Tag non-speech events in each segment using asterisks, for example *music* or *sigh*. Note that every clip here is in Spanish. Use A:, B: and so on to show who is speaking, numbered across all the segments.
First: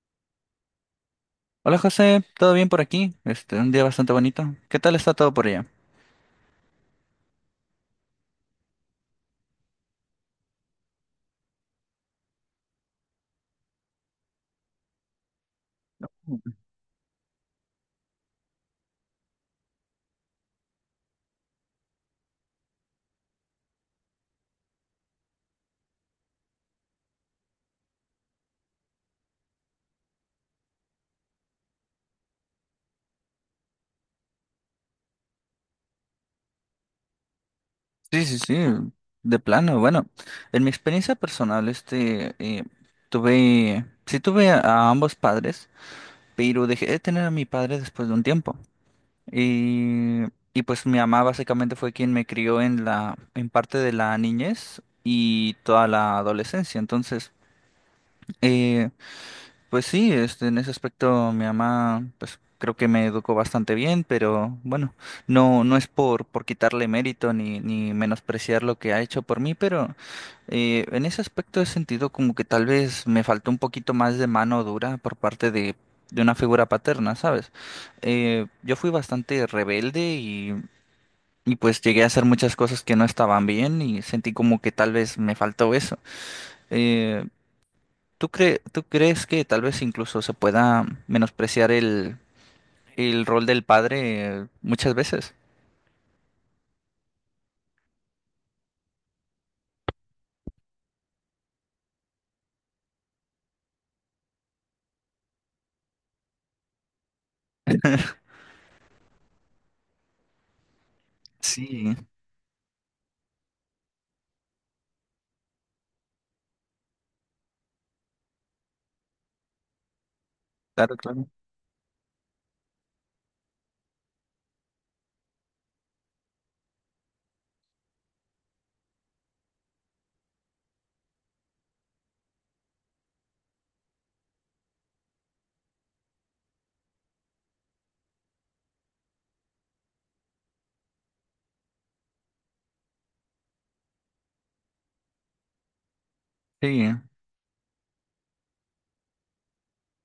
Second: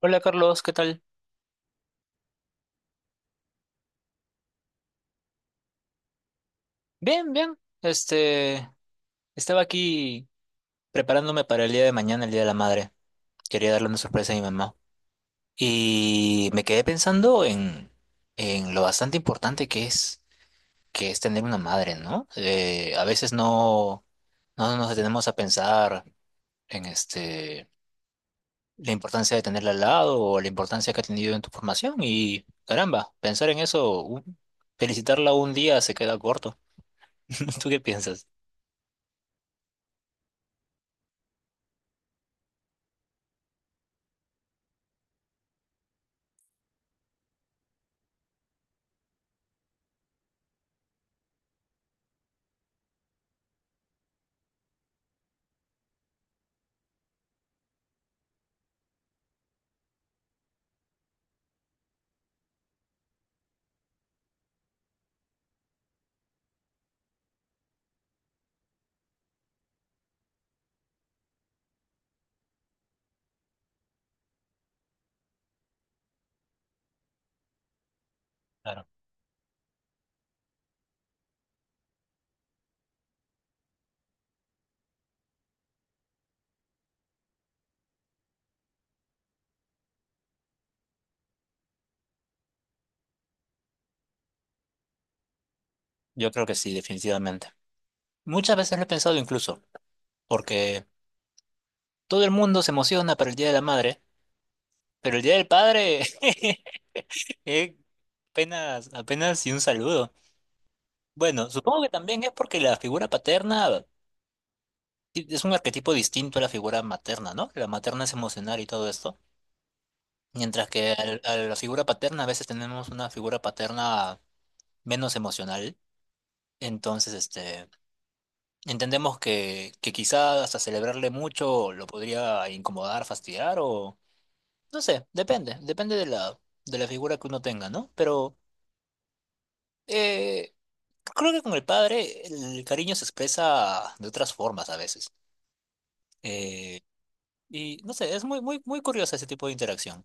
A: Hola Carlos, ¿qué tal?
B: Hola José, ¿todo bien por aquí? Este, un día bastante bonito. ¿Qué tal está todo por allá?
A: Bien, bien. Este, estaba aquí preparándome para el día de mañana, el Día de la Madre. Quería darle una sorpresa a mi mamá. Y me quedé pensando en lo bastante importante que es tener una madre, ¿no? A veces no nos detenemos a pensar en la importancia de tenerla al lado o la importancia que ha tenido en tu formación. Y caramba, pensar en eso, felicitarla un día se queda corto. *laughs* ¿Tú qué
B: Sí,
A: piensas?
B: sí, sí, de plano. Bueno, en mi experiencia personal, este, tuve, sí tuve a ambos padres, pero dejé de tener a mi padre después de un tiempo. Y, y pues mi mamá básicamente fue quien me crió en la, en parte de la niñez y toda la adolescencia. Entonces, eh, pues sí, este, en ese aspecto mi mamá, pues creo que me educó bastante bien, pero bueno, no, no es por quitarle mérito ni, ni menospreciar lo que ha hecho por mí, pero en ese aspecto he sentido como que tal vez me faltó un poquito más de mano dura por parte de una figura paterna, ¿sabes? Yo
A: Claro.
B: fui bastante rebelde y pues llegué a hacer muchas cosas que no estaban bien y sentí como que tal vez me faltó eso. Eh, ¿Tú crees que tal vez incluso se pueda menospreciar el rol del padre muchas veces?
A: Yo creo que sí, definitivamente. Muchas veces lo he pensado incluso, porque todo el mundo se emociona para el Día de la Madre, pero el Día del Padre *laughs* eh, apenas, apenas y un saludo. Bueno, supongo que
B: Sí,
A: también es porque la figura paterna, sí, es un arquetipo distinto a la figura materna, ¿no? La materna es emocional y todo esto, mientras que
B: claro,
A: al-
B: claro.
A: a la figura paterna a veces tenemos una figura paterna menos emocional, entonces, entendemos que quizás hasta celebrarle mucho lo podría incomodar, fastidiar o no sé, depende de la figura que uno tenga, ¿no? Pero eh, creo que con el padre el cariño se expresa de otras formas a veces. Eh,
B: Sí,
A: y no sé, es muy, muy, muy curioso ese tipo de interacción.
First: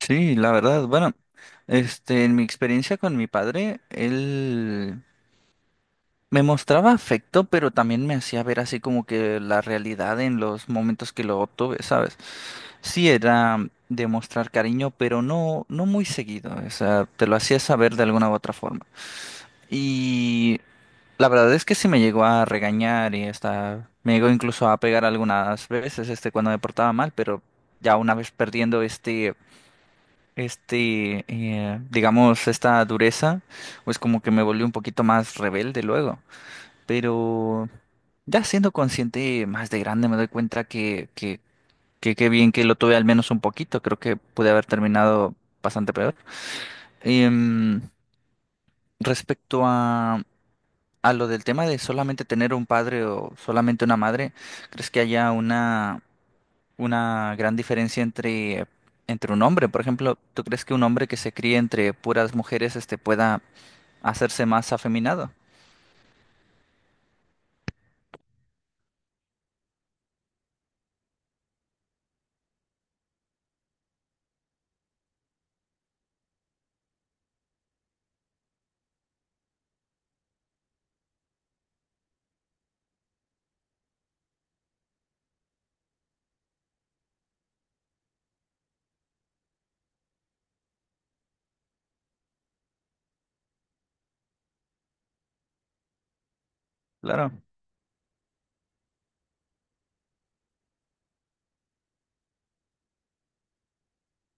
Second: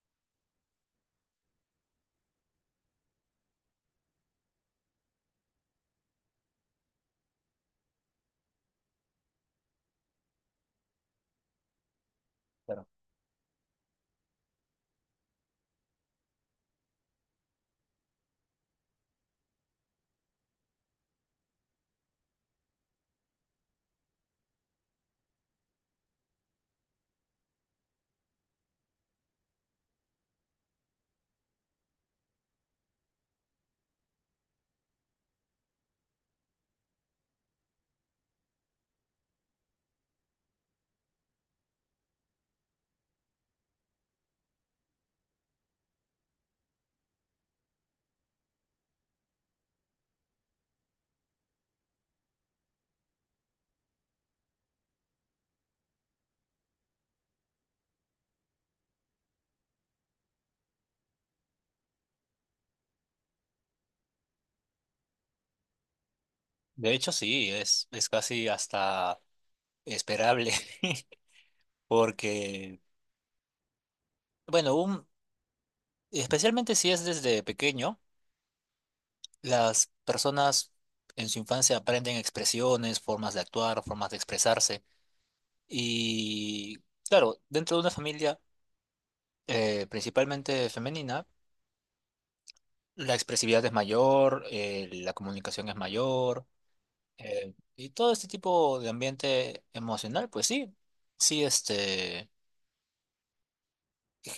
B: sí, la verdad. Bueno, este, en mi experiencia con mi padre, él me mostraba afecto, pero también me hacía ver así como que la realidad en los momentos que lo obtuve, ¿sabes?
A: Claro.
B: Sí, era demostrar cariño, pero no, no muy seguido. O sea, te lo hacía saber de alguna u otra forma. Y la verdad es que sí me llegó a regañar y hasta me llegó incluso a pegar algunas veces este cuando me portaba mal, pero ya una vez perdiendo este digamos esta dureza, pues como que me volví un poquito más rebelde luego, pero ya siendo consciente más de grande me doy cuenta que que qué bien que lo tuve al menos un poquito, creo que pude haber terminado bastante peor. Em, Respecto a lo del tema de solamente tener un padre o solamente una madre, ¿crees que haya una gran diferencia entre, entre un hombre? Por ejemplo, ¿tú crees que un hombre que se críe entre puras mujeres este, pueda hacerse más afeminado?
A: De hecho, sí, es casi hasta esperable *laughs* porque, bueno, especialmente si es desde pequeño. Las personas en su infancia aprenden expresiones, formas de actuar, formas de expresarse. Y claro, dentro de una familia principalmente femenina, la expresividad es mayor, la comunicación es mayor,
B: Claro.
A: y todo este tipo de ambiente emocional, pues sí, sí,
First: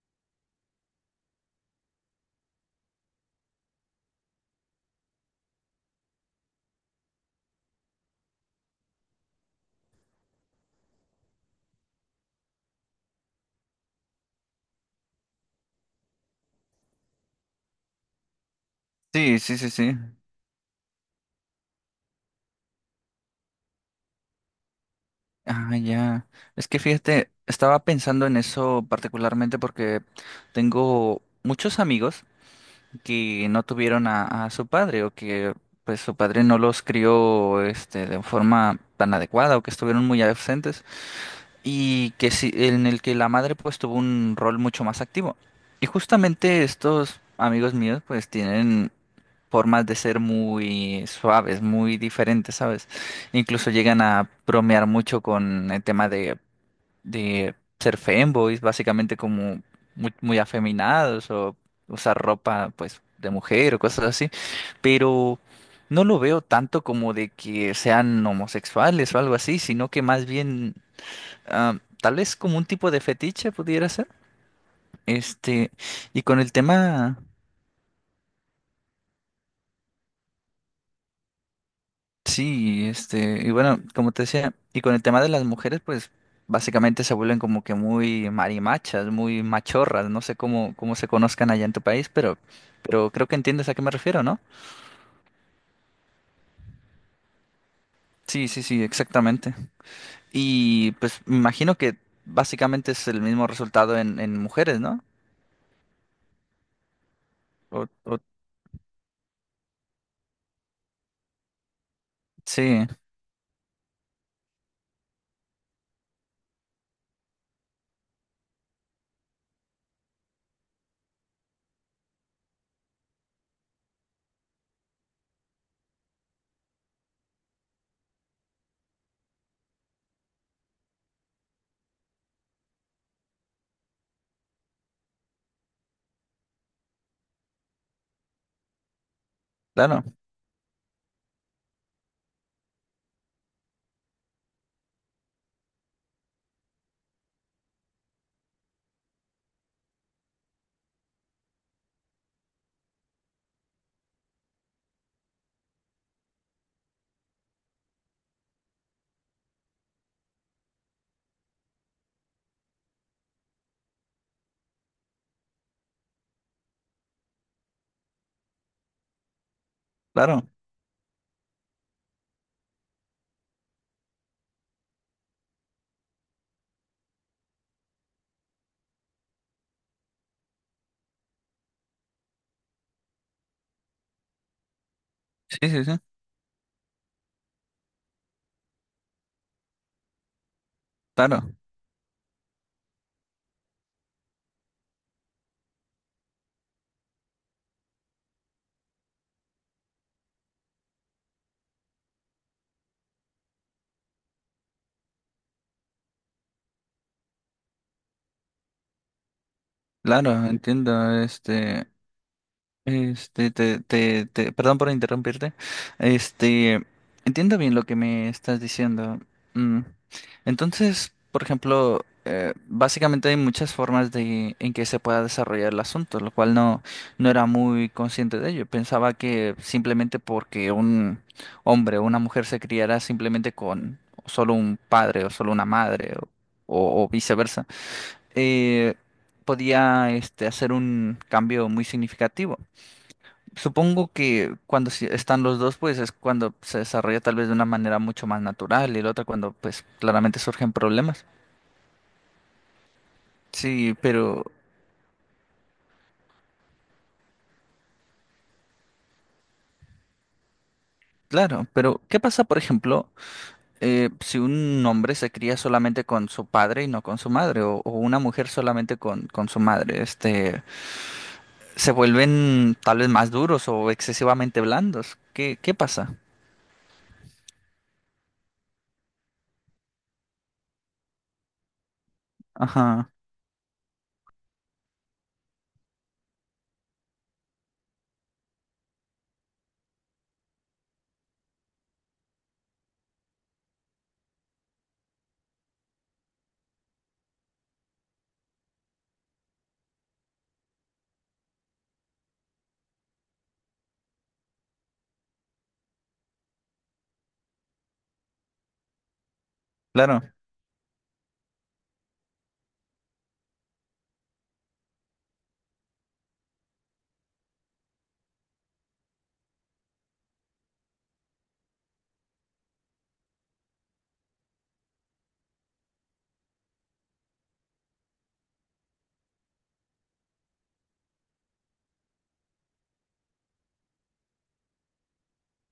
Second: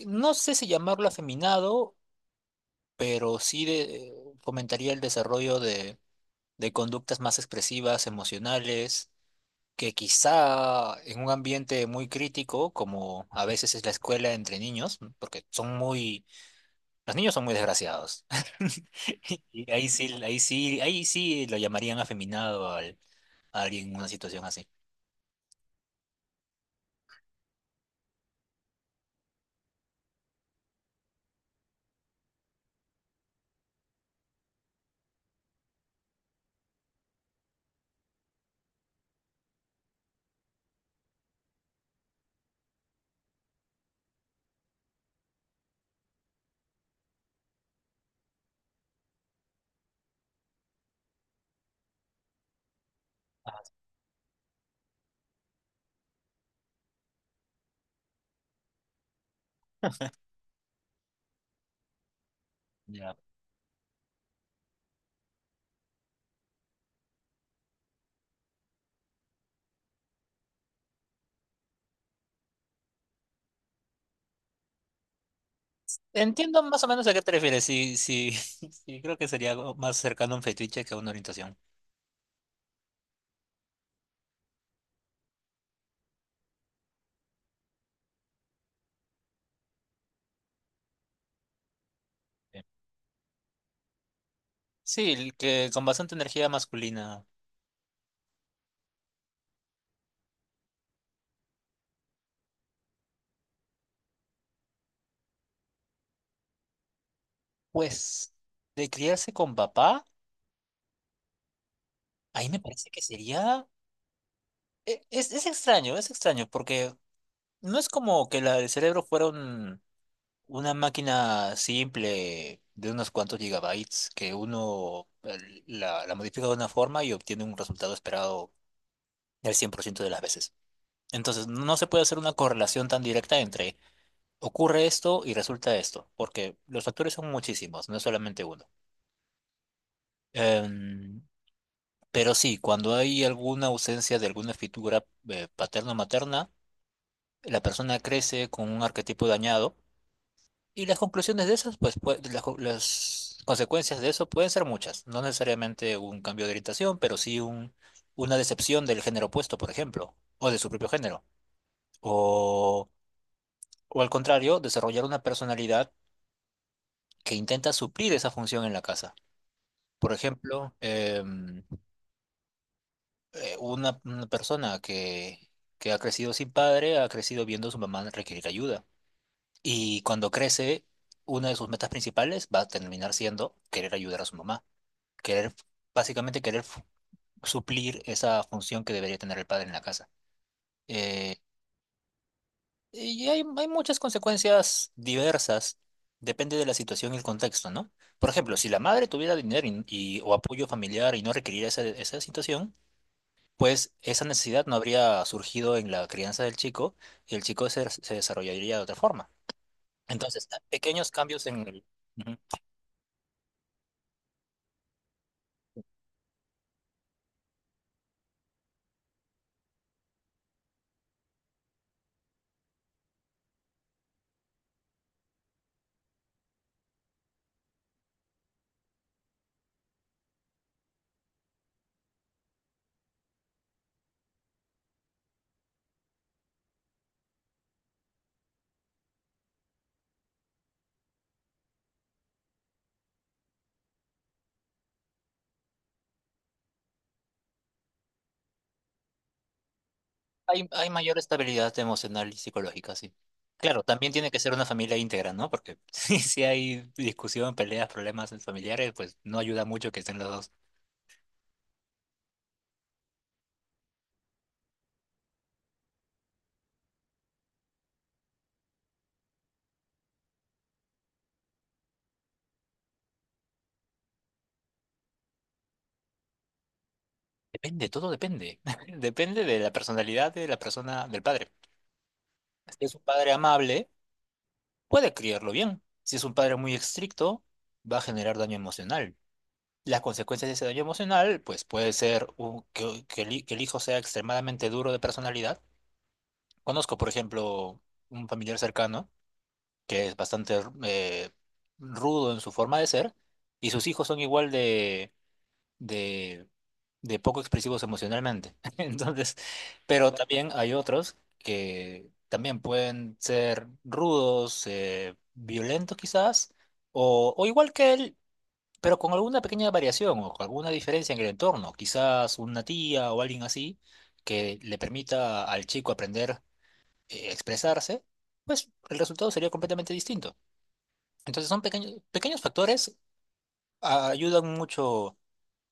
A: no sé si llamarlo afeminado, pero sí fomentaría el desarrollo de conductas más expresivas, emocionales que quizá en un ambiente muy crítico, como a veces es la escuela entre niños, porque los niños son muy desgraciados. *laughs*
B: Sí, sí, sí,
A: Y ahí
B: sí.
A: sí, ahí sí, ahí sí lo llamarían afeminado a alguien en una situación así.
B: Ah, ya. Es que fíjate, estaba pensando en eso particularmente porque tengo muchos amigos que no tuvieron a su padre o que pues su padre no los crió este de forma tan adecuada o que estuvieron muy ausentes y que sí, en el que la madre pues tuvo un rol mucho más activo. Y justamente estos amigos míos pues tienen formas de ser muy suaves, muy diferentes, ¿sabes?
A: Ah,
B: Incluso llegan a bromear mucho con el tema de ser femboys, básicamente como muy, muy afeminados o usar ropa pues
A: ya.
B: de mujer o cosas así, pero no lo veo tanto como de que sean homosexuales o algo así, sino que más bien ah, tal vez como un tipo de fetiche pudiera ser. Este, y con el
A: Entiendo más o menos a
B: tema
A: qué te refieres. Sí, sí, *laughs* sí, creo que sería algo más cercano a un fetiche que a una orientación.
B: Sí, este, y bueno, como te decía, y con el tema de las mujeres, pues básicamente se vuelven como que muy marimachas, muy machorras, no sé cómo, cómo se conozcan allá en tu país,
A: Sí,
B: pero creo que entiendes a qué me refiero, ¿no?
A: sí, el que con bastante energía masculina.
B: Sí, sí, sí, exactamente. Y pues me imagino que básicamente es el mismo resultado en mujeres, ¿no? O-
A: Pues, de criarse con papá, ahí me
B: sí,
A: parece que sería. Es extraño, es extraño, porque no es como que la del cerebro fuera una máquina simple de unos cuantos gigabytes, que uno la modifica de una forma y obtiene un resultado esperado del 100% de las veces. Entonces, no se puede hacer una correlación tan directa entre ocurre esto y resulta esto, porque los factores son muchísimos, no es solamente uno.
B: claro,
A: Em, pero sí, cuando hay alguna ausencia de alguna figura paterno-materna, la persona crece con un arquetipo dañado y las conclusiones de esas, pues, las consecuencias de eso pueden ser muchas. No necesariamente un cambio de orientación, pero sí una decepción del género opuesto, por ejemplo, o de su propio género. O, o al contrario, desarrollar una personalidad que intenta suplir esa función en la casa. Por
B: claro,
A: ejemplo, una persona que ha crecido sin padre, ha crecido viendo a su mamá requerir ayuda. Y cuando crece, una de sus metas principales va a terminar siendo querer ayudar a su mamá, querer,
B: sí, sí, sí,
A: básicamente querer suplir esa función que debería tener el padre en la casa. Eh,
B: claro,
A: y hay muchas consecuencias diversas, depende de la situación y el contexto, ¿no? Por ejemplo, si la madre tuviera dinero o apoyo familiar y no requeriría esa situación, pues esa necesidad no habría surgido en la crianza del chico y el chico se desarrollaría de otra forma.
B: claro,
A: Entonces,
B: entiendo,
A: pequeños cambios en el...
B: este.
A: Ujú.
B: Este, perdón por interrumpirte. Este, entiendo bien lo que me estás diciendo. Mm, entonces, por ejemplo, básicamente hay muchas formas de en que se pueda desarrollar el asunto, lo cual no, no era muy consciente de ello. Pensaba que simplemente porque un hombre o una mujer se criara simplemente con solo un padre o solo una madre o viceversa, eh, podía este, hacer un cambio muy significativo. Supongo que cuando sí están los dos, pues es cuando se desarrolla tal vez de una manera mucho más natural y la otra cuando pues claramente
A: Hay,
B: surgen
A: hay mayor
B: problemas.
A: estabilidad emocional y psicológica, sí. Claro,
B: Sí,
A: también tiene que
B: pero
A: ser una familia íntegra, ¿no? Porque *laughs* si hay discusión, peleas, problemas familiares, pues no ayuda mucho que estén los dos.
B: claro, pero ¿qué pasa, por ejemplo, si un hombre se cría solamente con su padre y no con su madre o una mujer solamente con su madre? Este, se vuelven tal vez más duros o excesivamente blandos. ¿Qué, qué pasa?
A: Depende, todo depende. *laughs* Depende de la personalidad de la persona, del padre. Si es un
B: Ajá,
A: padre amable, puede criarlo bien. Si es un padre muy estricto, va a generar daño emocional. Las consecuencias de ese daño emocional, pues puede ser que el hijo sea extremadamente duro de personalidad. Conozco, por ejemplo, un familiar cercano que es bastante rudo en su forma de ser, y sus hijos son igual de, de poco expresivos emocionalmente. *laughs* Entonces, pero
B: claro,
A: también hay otros que también pueden ser rudos, violentos quizás, o igual que él, pero con alguna pequeña variación o con alguna diferencia en el entorno, quizás una tía o alguien así que le permita al chico aprender a expresarse, pues el resultado sería completamente distinto. Entonces son pequeños factores, ayudan mucho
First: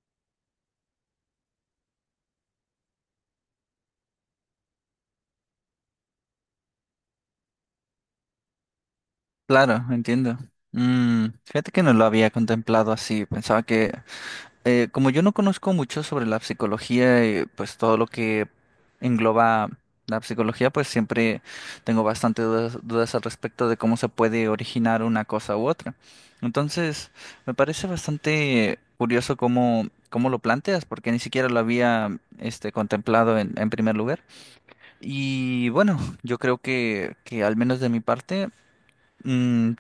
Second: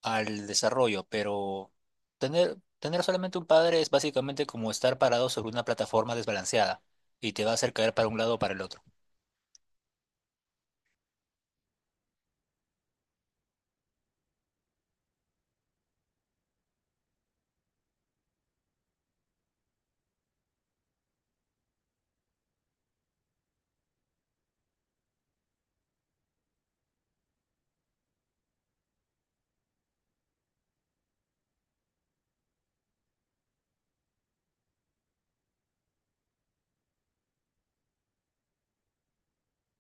A: al desarrollo, pero tener solamente un padre es básicamente como estar parado sobre una plataforma desbalanceada y te va a hacer caer para un lado o para el otro.
B: claro, entiendo. Mm, fíjate que no lo había contemplado así, pensaba que como yo no conozco mucho sobre la psicología y pues todo lo que engloba la psicología, pues siempre tengo bastante dudas, dudas al respecto de cómo se puede originar una cosa u otra. Entonces, me parece bastante curioso cómo, cómo lo planteas, porque ni siquiera lo había este, contemplado en primer lugar. Y bueno, yo creo que al menos de mi parte. Mm,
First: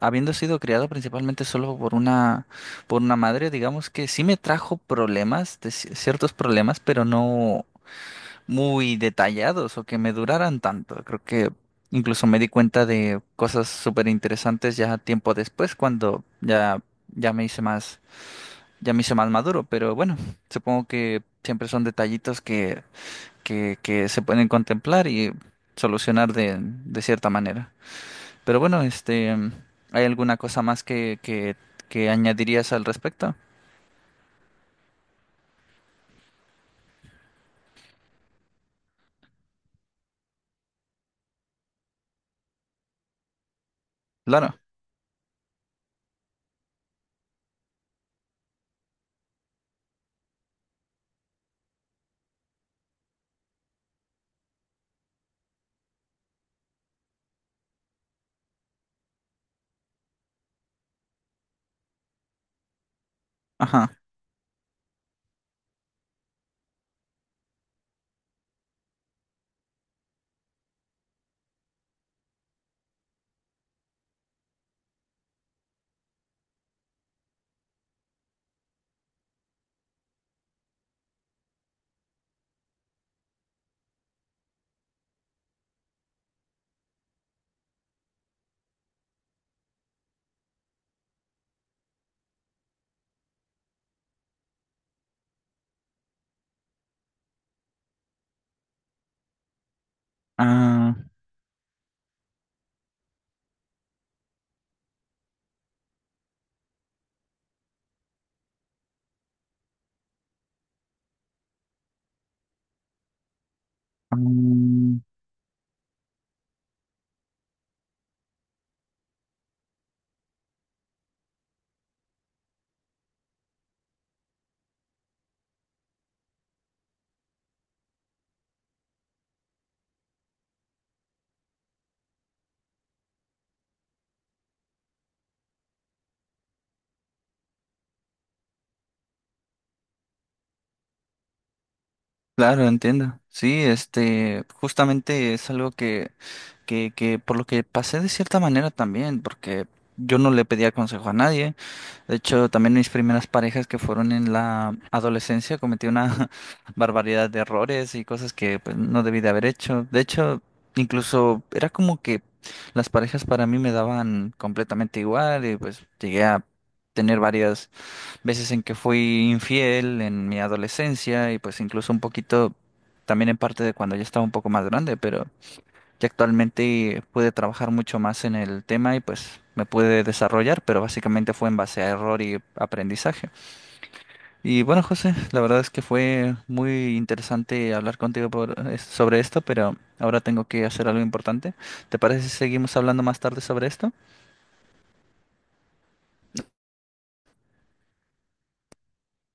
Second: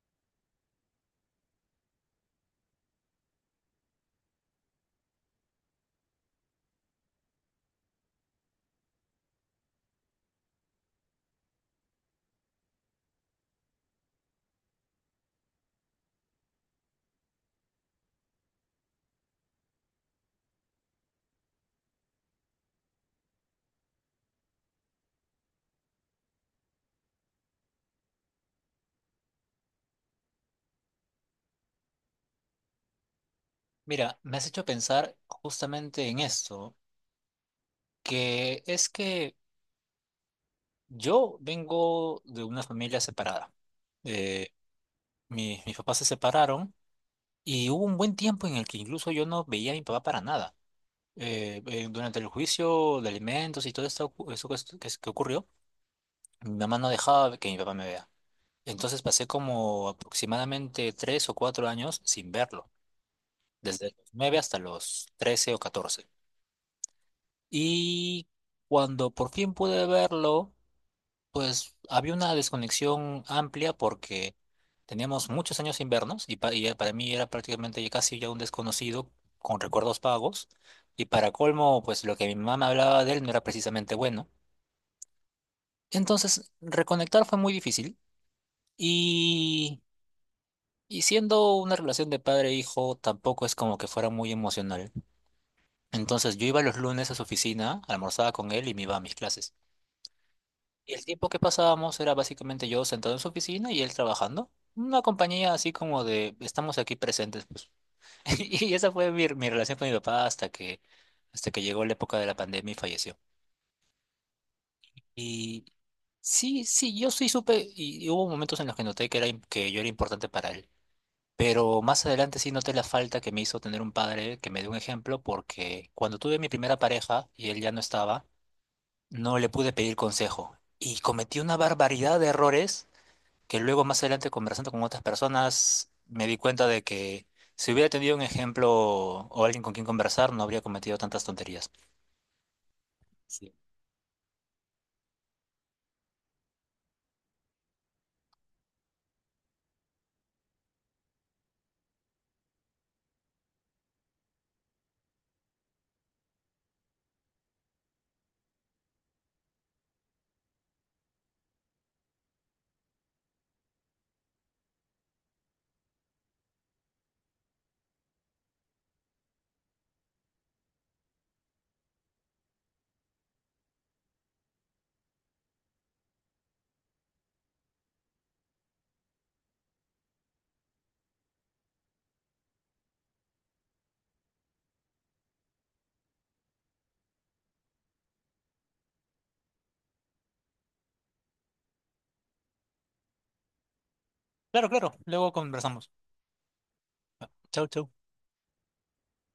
B: habiendo sido criado principalmente solo por una madre, digamos que sí me trajo problemas, de ci- ciertos problemas, pero no muy detallados o que me duraran tanto. Creo que incluso me di cuenta de cosas súper interesantes ya tiempo después, cuando ya, ya me hice más, ya me hice más maduro. Pero bueno, supongo que siempre son detallitos que se pueden contemplar y solucionar de cierta manera. Pero bueno, este, ¿hay alguna cosa más que añadirías al respecto?
A: Mira, me has hecho pensar justamente en esto, que es que yo vengo de una familia separada. Eh,
B: Claro.
A: mis papás se separaron y hubo un buen tiempo en el que incluso yo no veía a mi papá para nada. Durante el juicio de alimentos y todo esto, eso que ocurrió, mi mamá no dejaba que mi papá me vea. Entonces pasé como aproximadamente 3 o 4 años sin verlo, desde
B: Ajá.
A: los 9 hasta los 13 o 14. Y cuando por fin pude verlo, pues había una desconexión amplia porque teníamos muchos años sin vernos y para mí era prácticamente ya casi ya un desconocido con recuerdos vagos. Y para colmo, pues lo que mi mamá me hablaba de él no era precisamente bueno. Entonces, reconectar fue muy difícil y, y siendo una relación de padre-hijo tampoco es como que fuera muy emocional. Entonces, yo iba los lunes a su oficina, almorzaba con él y me iba a mis clases. Y
B: Ah,
A: el tiempo que pasábamos era básicamente yo sentado en su oficina y él trabajando. Una compañía así como de estamos aquí presentes, pues. *laughs* Y esa fue mi relación con mi papá hasta que llegó la época de la pandemia y falleció.
B: mm,
A: Y sí, sí, yo sí supe y hubo momentos en los que noté que yo era importante para él. Pero más adelante sí noté la falta que me hizo tener un padre que me dio un ejemplo, porque cuando tuve mi primera pareja y él ya no estaba, no le pude pedir consejo. Y cometí una barbaridad de errores que luego más adelante conversando con otras personas me di cuenta de que si hubiera tenido un ejemplo o alguien con quien conversar, no habría cometido tantas tonterías.
B: claro, entiendo.
A: Sí.
B: Sí, este, justamente es algo que por lo que pasé de cierta manera también, porque yo no le pedía consejo a nadie. De hecho, también mis primeras parejas que fueron en la adolescencia cometí una *laughs* barbaridad de errores y cosas que pues, no debí de haber hecho. De hecho, incluso era como que las parejas para mí me daban completamente igual y pues llegué a tener varias veces en que fui infiel en mi adolescencia y pues incluso un poquito también en parte de cuando ya estaba un poco más grande, pero que actualmente pude trabajar mucho más en el tema y pues me pude desarrollar, pero básicamente fue en base a error y aprendizaje. Y bueno, José, la verdad es que fue muy interesante hablar contigo sobre esto, pero ahora tengo que hacer algo importante. ¿Te parece si seguimos hablando más tarde sobre esto?
A: Claro, claro, luego conversamos. Chau, chau.